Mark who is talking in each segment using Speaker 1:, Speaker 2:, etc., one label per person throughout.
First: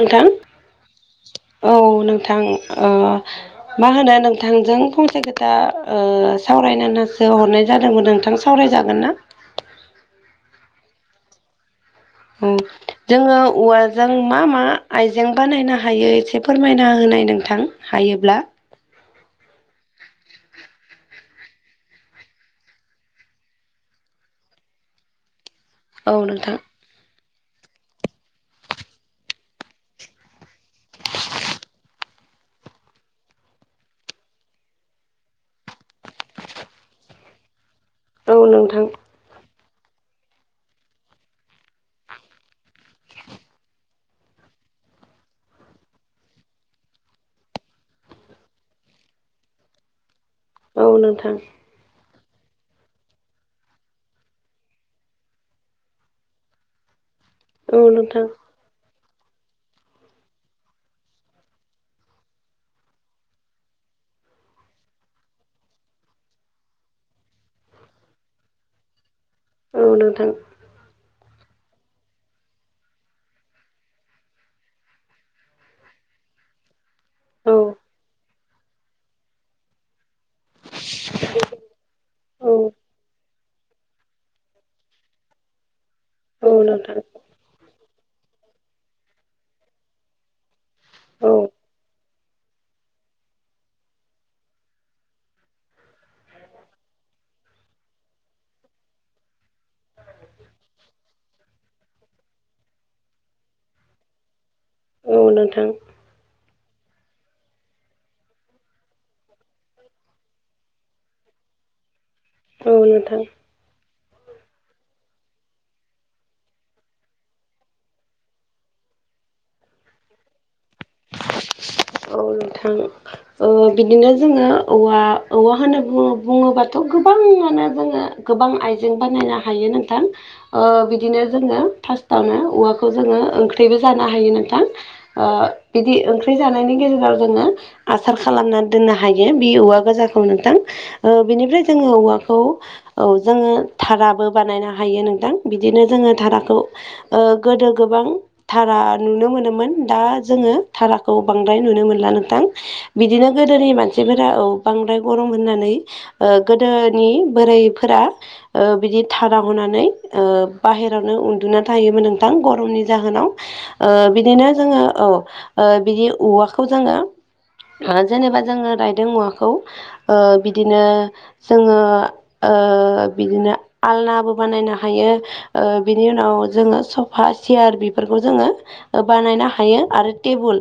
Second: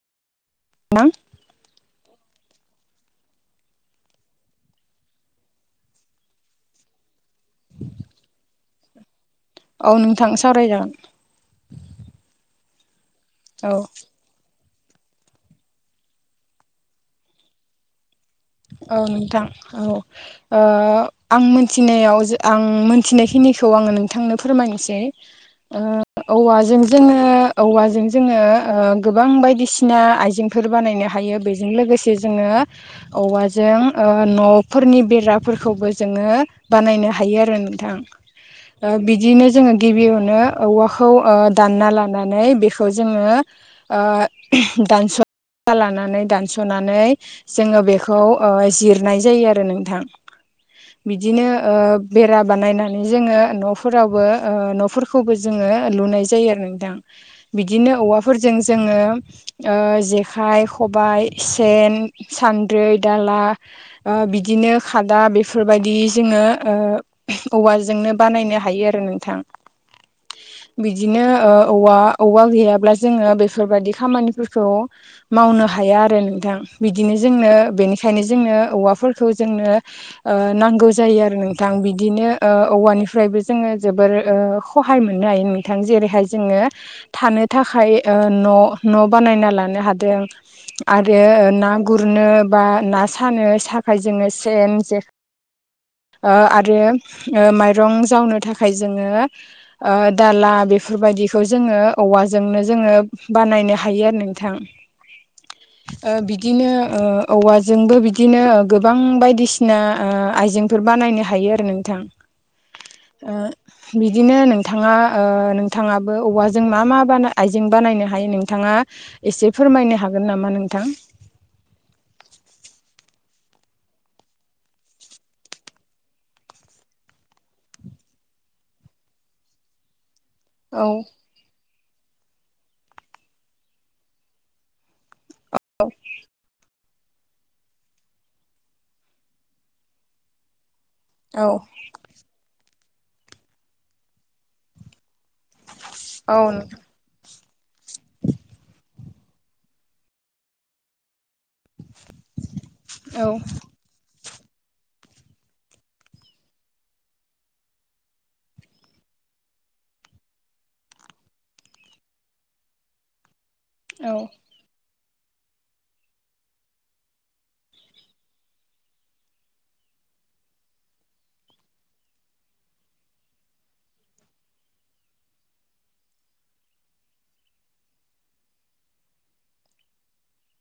Speaker 1: नोंथां
Speaker 2: [unintelligible]
Speaker 1: औ नोंथां ओ मा होनो नोंथांजों फंसे खोथा ओ सावरायनोनासो हरनाय जादोंमोन नोंथां सावरायजागोन ना
Speaker 2: औ नोंथां सावरायजागोन
Speaker 1: ओं जोङो
Speaker 2: औ
Speaker 1: औवाजों मा मा आइजें बानायनो हायो एसे फोरमायना होनाय नोंथां हायोब्ला
Speaker 2: औ नोंथां औ ओ आं मोनथिनायाव आं मोनथिनायखिनिखौ आं नोंथांनो फोरमायनोसै
Speaker 1: [inaudible]
Speaker 2: ओ
Speaker 1: नोंथां
Speaker 2: औवाजों जोङो औवाजों जोङो ओ गोबां बायदिसिना आइजेंफोर बानायनो हायो बेजों लोगोसे जोङो औवाजों ओ न'फोरनि बेराफोरखौबो जोङो बानायनो हायो आरो नोंथां
Speaker 1: औ नोंथां
Speaker 2: ओ बि बिदिनो जोङो गिबियावनो औवाखौ ओ दानना लानानै बेखौ जोङो ओ दानस'ना लानानै दानस'नानै जोङो बे खौ ओ जिरनाय जायो आरो नोंथां
Speaker 1: औ नोंथां
Speaker 2: बिदिनो ओ बेरा बानायनानै जोङो न'फोरावबो ओ न'फोरखौबो जोङो लुनाय जायो आरो नोंथां।
Speaker 1: औ
Speaker 2: बिदिनो
Speaker 1: नोंथां
Speaker 2: औवाफोरजों जोङो ओ जेखाइ, खबाय, सेन, सान्द्रै, दाला ओ बिदिनो खादा बेफोरबायदि जोङो ओ औवाजोंनो बानायनो हायो आरो नोंथां।
Speaker 1: औ नोंथां।
Speaker 2: बिदिनो ओ औवा औवा गैयाब्ला जोङो बेफोरबायाददि खामानिफोरखौ मावनो हाया आरो नोंथां बिदिनो जोंनो
Speaker 1: औ
Speaker 2: बेनिखायनो जोंनो औवाफोरखौ जोंनो ओ नांगौ जायो आरो नोंथां बिदिनो ओ
Speaker 1: औ
Speaker 2: औवानिफ्रायबो जोङो जोबोर खहाय मोननो हायो नोंथां जेरैहाय जोङो
Speaker 1: औ नोंथां
Speaker 2: थानो थाखाय ओ न 'बानायना लानो हादों आरो
Speaker 1: औ
Speaker 2: ना गुर गुरनो बा ना सानो थाखाय जोङो सेन जे ओ आरो माइरं जावनो थाखाय जोङो ओ दाला बेफोरबायदिखौ जोङो औवाजोंनो जोङो बानायनो हायो आरो नोंथां।
Speaker 1: औ नोंथां।
Speaker 2: ओ बिदिनो ओ औवाजोंबो बिदिनो गोबां बायदिसिना ओ आइजेंफोर बानायनो हायो आरो नोंथां।
Speaker 1: औ नोंथां
Speaker 2: ओ बिदिनो नोंथाङा ओ नोंथाङाबो औवाजों मा मा बानाय मा मा आइजें बानायनो हायो नोंथाङा एसे फोरमायनो हागोन नामा नोंथां।
Speaker 1: औ नोंथां। ओ बिदिनो जोङो औवा औवा होनना बु बुङोबाथ' गोबाङानो जोङो गोबां आइजें बानायनो हायो नोंथां ओ
Speaker 2: औ
Speaker 1: बिदिनो जोङो फारसतावनो औलाद ओंख्रिबो जानो नोंथां ओ बिदि ओंख्रि जानायनि गेजेराव जोङो आसार खालामनानै दोननो हायो बि औवा गोजाखौ नोंथां। ओ
Speaker 2: औ
Speaker 1: बेनिफ्राय जोङो औवाखौ औ जोङो धाराबो बानायनो हायो नोंथां। बिदिनो जोङो
Speaker 2: औ
Speaker 1: धाराखौ
Speaker 2: नोंथां
Speaker 1: ओ गोदो गोबां धारा नुनो मोनोमोन दा जोङो धाराखौ बांद्राय नुनो मोनला नोंथां
Speaker 2: औ
Speaker 1: बिदिनो गोदोनि मानसि फाइफोरा औ बांद्राय गरम होननानै ओ गोदोनि बोराइफोरा ओ बिदि धारा बना नै ओ बाहेरायावनो उन्दुना थाहोमोन नोंथां गरमनि जाहोनाव ओ
Speaker 2: औ
Speaker 1: बिदिनो जोङो औ ओ बिदि औवाखौ जोङो ओ जेनेबा जोङो रायदों औवाखौ ओ बिदिनो जोङो ओ बिदिनो आलनाबो बानायनो हायो। ओ बिनि उनाव जोङो सफा सियार बेफोरखौ जोङो बानायनो हायो आरो टेबुल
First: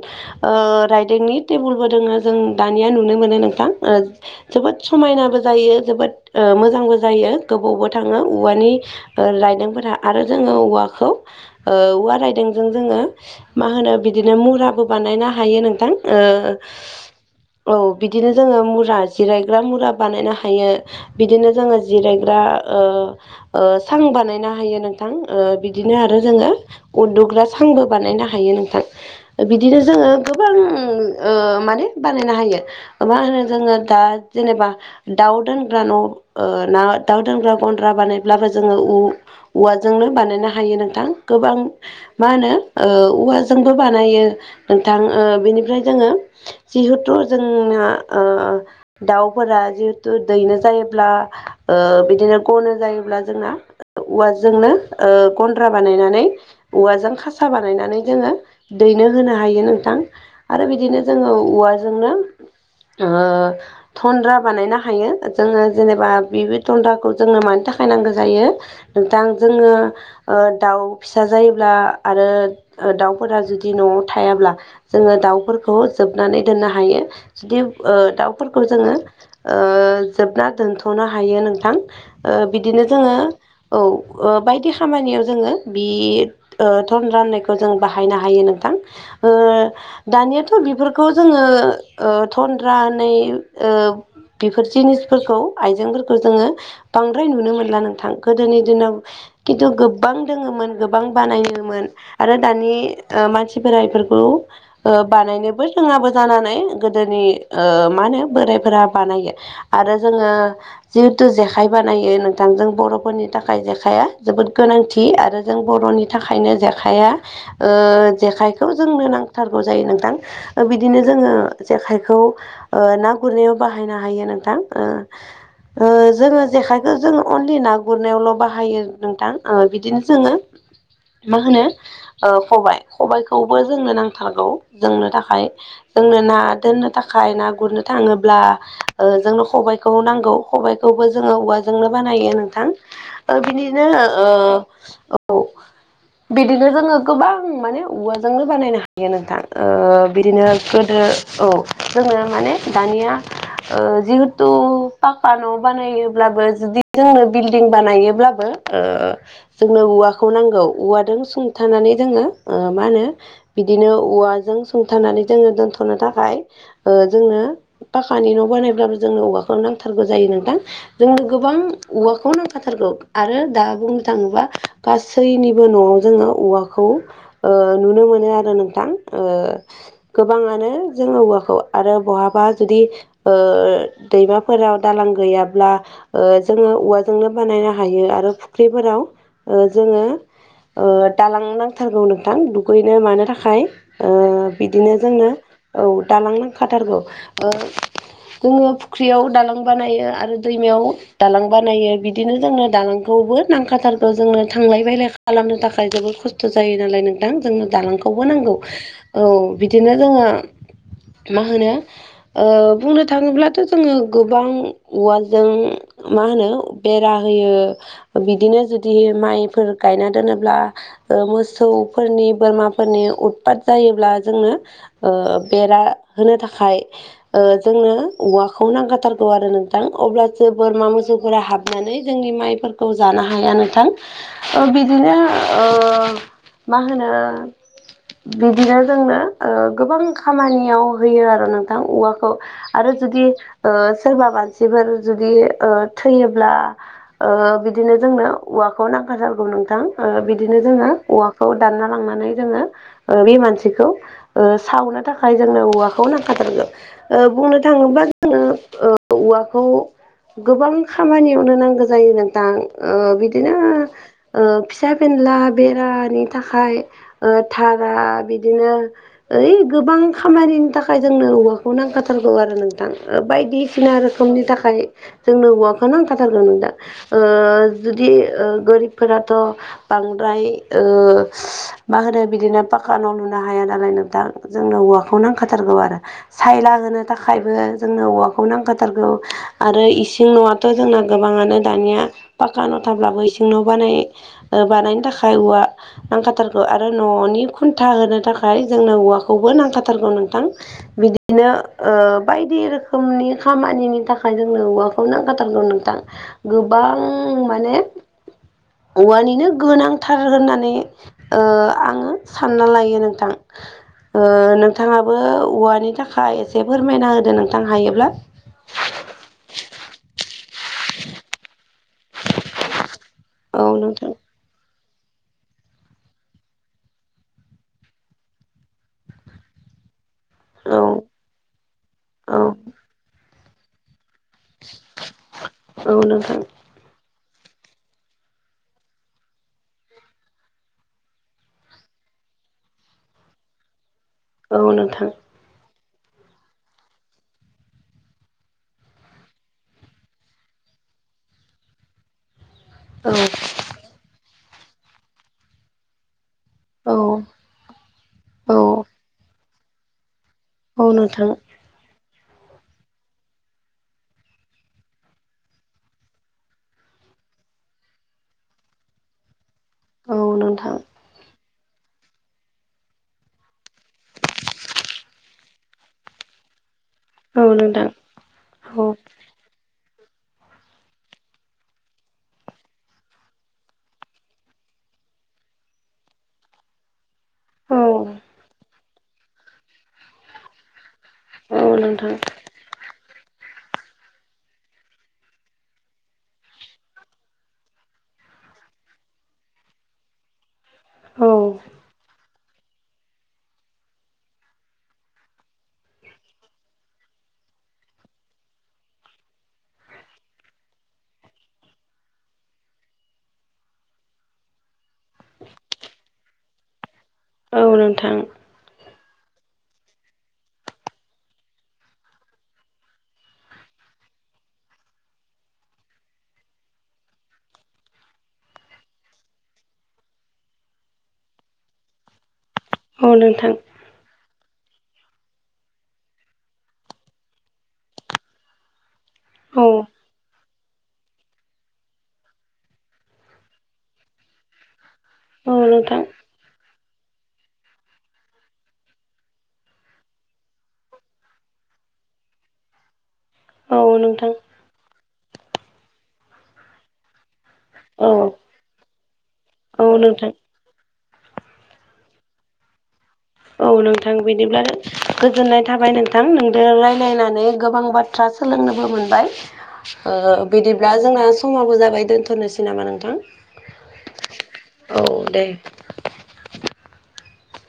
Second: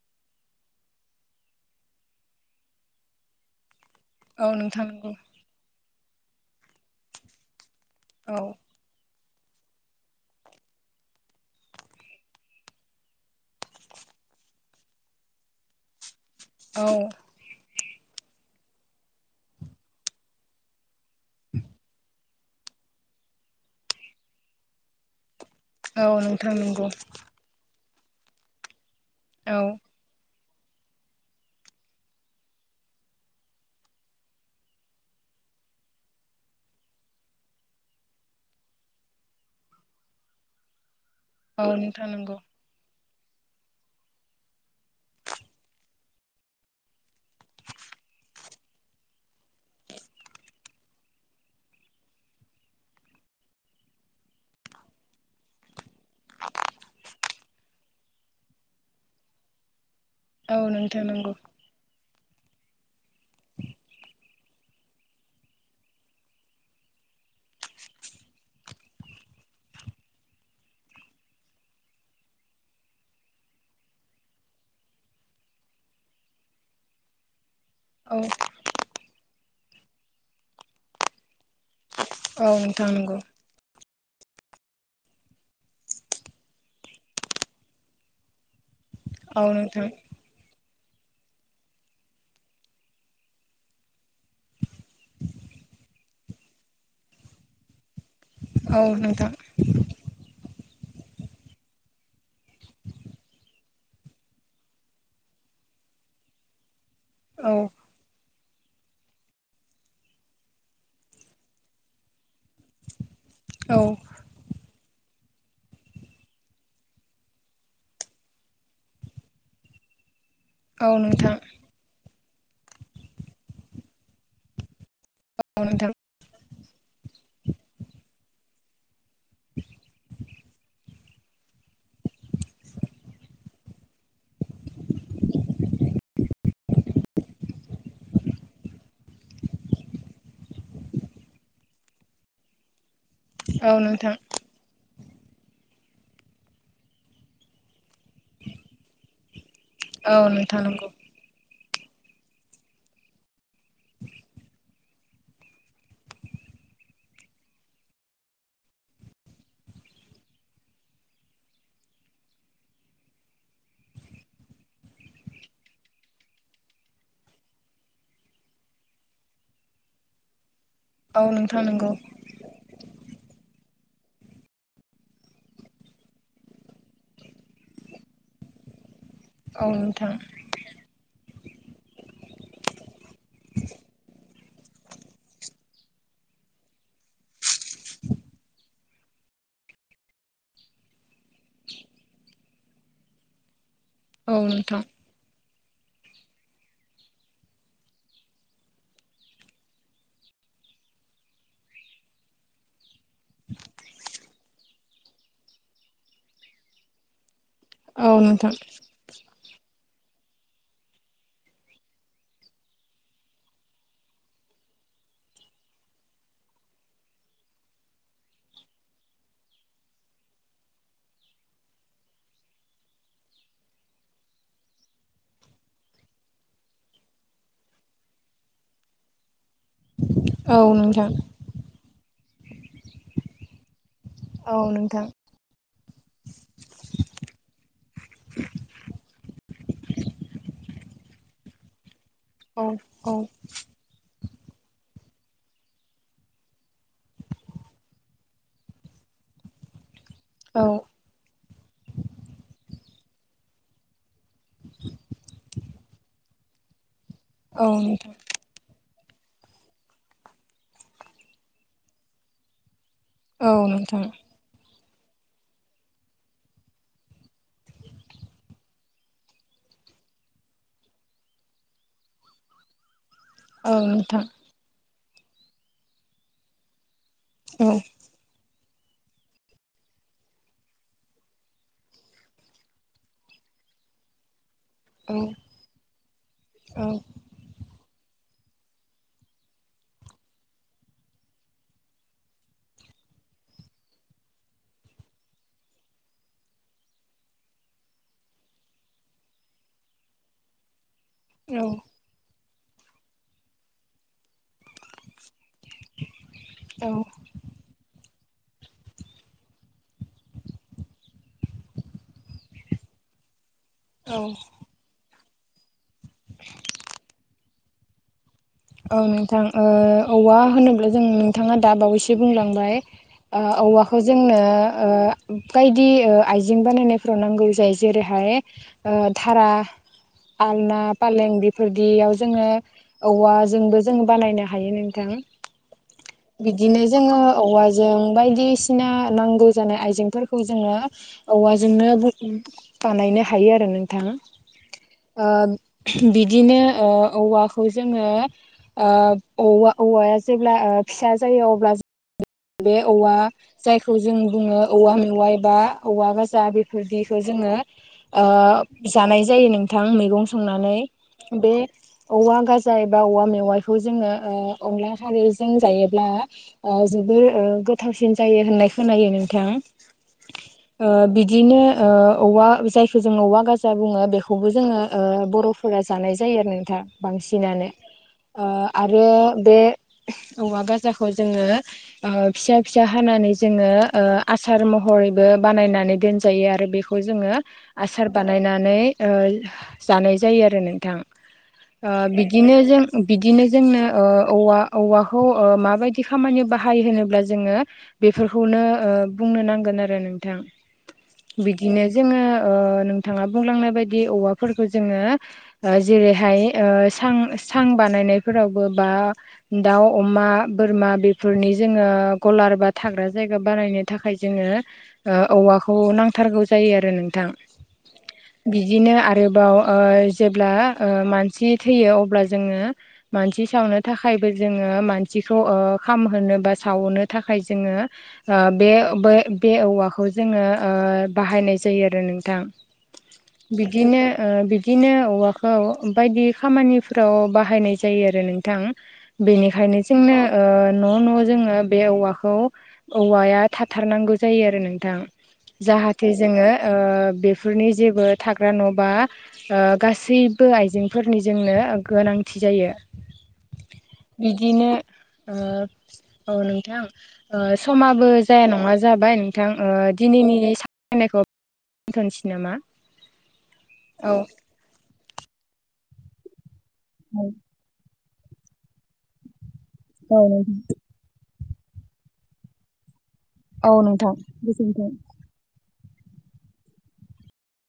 Speaker 1: ओ राइदिंनि टेबुलबो दोङो जों दानिया नुनो मोनो नोंथां ओ
Speaker 2: औ
Speaker 1: जोबोद
Speaker 2: नोंथां नंगौ
Speaker 1: समायनाबो जायो जोबोद मोजांबो जायो गोबावबो थाङो
Speaker 2: औ
Speaker 1: औवानि रायदोंफोरा आरो जोङो औवाखौ ओ औवा रायदोंजों जोङो मा होनो बिदि बिदिनो मुराबो बानायनो हायो नोंथां ओ औ बिदिनो जोङो मुरा जिरायग्रा मुरा बानायनो हायो। बिदिनो जोङो जिरायग्रा ओ ओसां बानायनो हायो नोंथां ओ बिदिनो
Speaker 2: औ
Speaker 1: आरो जोङो
Speaker 2: नोंथां नंगौ
Speaker 1: उनदुग्रा सांबो बानायनो हायो नोंथां।
Speaker 2: औ
Speaker 1: बिदिनो जोङो गोबां ओ माने बानायनो हायो। मा होनो जोङो दा जेनेबा दाउ दोनग्रा न' ओ ना दाउ दोनग्रा गन्द्रा बानायब्लाबो जोङो उ औवाजोंनो बानायनो हायो नोंथां। गोबां
Speaker 2: औ नोंथां
Speaker 1: मा
Speaker 2: नंगौ
Speaker 1: होनो ओ औवाजों जोंबो बानायो नोंथां ओ बेनिफ्राय जोङो जिहेथु जोंना ओ दाउफोरा जिहेथु दैनो जायोब्ला ओ बिदिनो ग'नो जायोब्ला जोंना औवाजोंनो ओ गन्द्रा बानायनानै औवाजों खासा बानायनानै जोङो दैनो होनो हायो नोंथां
Speaker 2: औ
Speaker 1: आरो बिदिनो
Speaker 2: नोंथां
Speaker 1: जोङो
Speaker 2: नंगौ
Speaker 1: औवाजोंनो ओ थन्द्रा बानायनो हायो। जोङो जेनेबा बे थन्द्राखौ जोङो मानि थाखाय नांगौ जायो। नोंथां जोङो ओ दाउ फिसा जायोब्ला आरो दाउ फोरा जुदि न'आव थायाब्ला जोङो दाउफोरखौ जोबनानै दोननो हायो। जुदि ओ
Speaker 2: औ
Speaker 1: दाउफोरखौ जोङो ओ जोबना दोनथ'नो हायो नोंथां। ओ
Speaker 2: औ
Speaker 1: बिदिनो
Speaker 2: नोंथां नंगौ
Speaker 1: जोङो औ ओ बायदि खामानियाव जोङो बे ओ धन्द्रा होननायखौ जों बाहायनो हायो नोंथां। ओ
Speaker 2: औ नोंथां
Speaker 1: दानियाथ' बेफोरखौ जोङो ओ थन्द्रा होननाय ओ बेफोर जिनिसफोरखौ आइजेंफोरखौ जोङो बांद्राय नुनो मोनला नोंथां। गोदोनि
Speaker 2: औ
Speaker 1: दिनाव
Speaker 2: नोंथां
Speaker 1: खिन्थु गोबां दोङोमोन गोबां बानायोमोन आरो दानि ओ मानसिफोरा इफोरखौ ओ बानायनोबो रोङाबो जानानै गोदोनि
Speaker 2: औ
Speaker 1: ओ मा होनो बोरायफोरा बानायो आरो जोङो जिहेथु जेखाइ बानायो नोंथां जों बर'फोरनि थाखाय
Speaker 2: औ
Speaker 1: जेखाइया जोबोद गोनांथि आरो जों बर'नि थाखायनो जेखाइया ओ जेखाइखौ जोंनो नांथारगौ जायो नोंथां।
Speaker 2: औ
Speaker 1: बिदिनो जोङो
Speaker 2: नोंथां
Speaker 1: जेखाइखौ ओ ना गुरनायाव बाहायनो हायो नोंथां। ओ
Speaker 2: औ
Speaker 1: ओ
Speaker 2: नोंथां
Speaker 1: जोङो जेखायखौ जोङो अनलि ना गुरनायावल' बाहायो। नोंथां ओ बिदिनो जोङो मा होनो ओ खबाय खबायखौबो जोंनो नांथारगौ जोंनो थाखाय जोंनो ना दोननो थाखाय ना गुरनो थाङोब्ला जोंनो ओ खबाइखौ नांगौ खबाइखो खौबो जोङो औवाजोंनो बानायो नोंथां। ओ
Speaker 2: औ
Speaker 1: बिदिनो
Speaker 2: नोंथां
Speaker 1: ओ औ बिदिनो जोङो गोबां माने जोंनो बानायनो हायो नोंथां। ओ
Speaker 2: औ
Speaker 1: बिदिनो
Speaker 2: नोंथां नंगौ
Speaker 1: गोदो औ। जोङो माने दानिया ओ जिहेथु पाक्का न' बानायोबब्लाबो जुदि जोंनो बिल्डिं बानायोब्लाबो ओ जोंनो औवाखौ नांगौ। औवाजों सुंथानानै जोङो ओ मा होनो बिदिनो औवाजों सुंथानानै जोङो दोनथ'नो थाखाय जोंनो पाक्कानि न' बानायब्लाबो जोंनो औवाखौ नांथारगौ जायो नोंथां। जोंनो
Speaker 2: औ
Speaker 1: गोबां
Speaker 2: नोंथां नंगौ
Speaker 1: औवाखौ नां फाथारखौ आरो दा बुंनो थाङोब्ला गासैनिबो न'आव जोङो औवा खौ ओ नुनो मोनो आरो नोंथां। ओ
Speaker 2: औ नोंथां
Speaker 1: गोबाङानो जोंङो औवाखौ आरो बहाबा जुदि ओ दैमाफोराव दालां गैयाब्ला ओ जोङो औवाजोंनो बानायनो हायो आरो फुख्रिफोराव ओ जोङो दालां नांथारगौ नोंथां दुगैनो मानो थाखाय ओ
Speaker 2: औ नोंथां
Speaker 1: बिदिनो जोङो औ दालां नांखाथारगौ। जोङो फुख्रियाव दालां बानायो आरो दैमायाव दालां बानायो। बिदिनो जोङो दालां खौबो नांखाथारगौ जोङो थांलाय फैलाय खालामनो थाखाय जोबोद खस्थ' जायो नालाय नोंथां। जों
Speaker 2: औ
Speaker 1: दालांखौबो
Speaker 2: नोंथां
Speaker 1: नांगौ। औ बिदिनो जोङो मा होनो ओ बुंनो थाङोब्लाथ' जोङो गोबां औवाजों मा होनो बेरा होयो। बिदिनो जुदि माइफोर गायना दोनोब्ला ओ मोसौफोरनि बोरमाफोरनि उदफात जायोब्ला जोंनो ओ बेरा होनो थाखाय ओ जोंनो औवाखौ नांखाथारगौ आरो नोंथां अब्ला जो
Speaker 2: औ
Speaker 1: बोरमा
Speaker 2: नोंथां
Speaker 1: मोसौफोरा हाबनानै जोंनि माइफोरखौ जानो हाया नोंथां।
Speaker 2: औ
Speaker 1: ओ
Speaker 2: नोंथां
Speaker 1: बिदिनो ओ मा होनो बिदिनो जोंनो ओ गोबां खामानियाव होयो आरो नोंथां औवा खौ
Speaker 2: औ
Speaker 1: आरो
Speaker 2: औ
Speaker 1: जुदि ओ सोरबा मानसिफोर जुदि ओ थैयोब्ला ओ बिदिनो जोंनो औवाखौ नांखाथारगौ नोंथां ओ बिदिनो
Speaker 2: औ
Speaker 1: जोङो औवाखौ दान ना लांनानै जोङो ओ बे मानसिखौ ओ सावनो थाखाय जोंनो औवाखौ नांखाथारगोन ओ बुंनो
Speaker 2: औ
Speaker 1: थाङोब्ला
Speaker 2: नोंथां
Speaker 1: जोङो ओ औवाखौ गोबां खामानियावनो नांगौ जायो नोंथां ओ बि
Speaker 2: औ नोंथां।
Speaker 1: ओ फिसा बेनला बेरानि थाखाय ओ थारा बिदिनो ओइ गोबां खामानिनि थाखाय जोंनो औवाखौ नांखाथारगौ आरो नों थां ओ
Speaker 2: औ
Speaker 1: बायदिसिना
Speaker 2: नोंथां
Speaker 1: रोखोमनि थाखाय जोंनो औवाखौ नांखाथारगौ नोंथां। ओ
Speaker 2: औ
Speaker 1: जुदि ओ गोरिबफोराथ' बांद्राय ओ मा होनो बिदिनो पाकानाव लुनो हाया नालाय नोंथां जोंनो औवाखौ
Speaker 2: औ
Speaker 1: नांखाथारगौ आरो सायला होनो था खायबो जोंनो औवाखौ नांखाथारगौ आरो इसिं न'याथ' जोंना गोबाङानो दानिया पाक्का न' थाब्लाबो इसिं न' बानाय ओ बानायनो थाखाय औवा नांखाथारगौ आरो न'नि खुन्था होनो थाखाय जोंनो औवाखौबो नांखाथारगौ नोंथां। बिदि नो बायदि रोखोमनि खामानिनि थाखाय जोंनो औवाखौ नांखाथारगौ नों थां।
Speaker 2: औ
Speaker 1: गोबां माने औवानिनो गोनांथार होनना नै ओ आङो सानना लायो नोंथां
Speaker 2: औ
Speaker 1: ओ नों थाङाबो औवानि थाखाय एसे फोरमायना होदो नोंथां हायोब्ला?
Speaker 2: औ नोंथां ओ औवा होनोब्ला जों बिथाङा दा बावैसो बुंलांबाय ओ
Speaker 1: औ
Speaker 2: औवाखौ
Speaker 1: नोंथां
Speaker 2: जोंनो ओ बायदि ओ आइजें बानायनायफ्राव नांगौ जायो जेरैहाय ओ धारा
Speaker 1: औ
Speaker 2: आलना फालें बेफोरदियाव जोङो
Speaker 1: औ
Speaker 2: औवा जोंबो जों बानायनो हायो नोंथां।
Speaker 1: औ नोंथां।
Speaker 2: बिदिनो जोङो औवाजों बायदिसिना नांगौ जानाय आइजेंफोरखौ जोङो औवाजोंनो बुं बानायनो हायो आरो नोंथां।
Speaker 1: औ नोंथां।
Speaker 2: ओ बिदिनो ओ औवाखौ जोङो ओ औवा औवाया जेब्ला ओ फिसा जायो अब्ला बे
Speaker 1: औ
Speaker 2: औवा जायखौ जों बुङो औवा मेवाय बा हौवा गाजा
Speaker 1: औ
Speaker 2: बेफोरदिखौ जोङो ओ
Speaker 1: औ
Speaker 2: जानाय जायो नोंथां मैगं संनानै
Speaker 1: औ नोंथां
Speaker 2: बे औवा गाजा एबा औवा मेवाइखौ जोङो ओ अनला खारैजों जायोब्ला ओ जोबोर ओ गोथावसिन जायो होननाय खोनायो नोंथां।
Speaker 1: औ नोंथां।
Speaker 2: ओ बिदिनो ओ औवा जायखौ जों औवा गाजा बुङो बेखौबो जोङो ओ बर' फोरा जानाय जायो आरो नोंथां
Speaker 1: औ
Speaker 2: बांसिनानो
Speaker 1: नोंथां
Speaker 2: ओ
Speaker 1: औ
Speaker 2: आरो बे औवा गाजाखौ जोङो ओ फिसा फिसा हानानै जोङो ओ आसार महरैबो बानायनानै दोनजायो आरो बे खौ जोङो
Speaker 1: औ
Speaker 2: आसार बानायनानै ओ जानाय जायो आरो नोंथां।
Speaker 1: औ
Speaker 2: ओ
Speaker 1: नोंथां
Speaker 2: बिदिनो जों बिदिनो जोंनो औ औवा-औवाखौ ओ माबायदि खामानि [unintelligible] [unintelligible] होनोब्ला जोङो बेफोरखौनो बुंनो नांगोन आरो नोंथां।
Speaker 1: औ
Speaker 2: बिदिनो जोङो ओ नोंथाङा बुंलांनाय बायदि औवाफोरखौ जोङो जेरैहाय ओ सां -सां बानायनायफोरावबो बा दाउ, अमा, बोरमा बे -फोरनि जोङो गलार बा थाग्रा जायगा बानायनो थाखाय जोङो ओ औवाखौ नांथारगौ जायो आरो नोंथां।
Speaker 1: औ नोंथां।
Speaker 2: बिदिनो आरोबाव ओ जेब्ला ओ मानसि थैयो अब्ला जोङो मानसि सावनो थाखायबो जोङो मानसिखौ ओ खामहोनो बा सावनो थाखाय जोङो ओ बे बे से औवाखौ जोङो बाहायनाय जायो आरो नोंथां।
Speaker 1: औ नोंथां।
Speaker 2: बिदिनो ओ बिदिनो औवाखौ बायदि खामानिफ्राव बाहायनाय जायो आरो नोंथां।
Speaker 1: औ
Speaker 2: बेनिखायनो जोंनो ओ न' न' जोङो बे औवाखौ औवाया थाथारनांगौ जायो आरो नोंथां।
Speaker 1: औ नोंथां
Speaker 2: जाहाथे जोङो ओ बेफोरनि जेबो थाग्रा न' बा ओ गासैबो आइजेंफोरनि जोंनो गोनांथि जायो।
Speaker 1: औ नोंथां
Speaker 2: बिदिनो ओ औ नोंथां। समाबो
Speaker 1: औ
Speaker 2: जाया नङा जाबाय नोंथां
Speaker 1: औ नोंथां
Speaker 2: दिनैनि -नायखौ दोन्थ'नोसै नामा?
Speaker 1: औ नोंथां, बिदिब्ला गोजोननाय थाबाय नोंथां नोंदो
Speaker 2: औ
Speaker 1: रायलायनानै गोबां बाथ्रा सोलोंनोबो मोनबाय ओ
Speaker 2: नोंथां
Speaker 1: [unintelligible] दा जोंना समाबो जाबाय दोन्थ'नोसै नामा नोंथां?
Speaker 2: औ नोंथां गोजोनथों।
Speaker 1: औ दे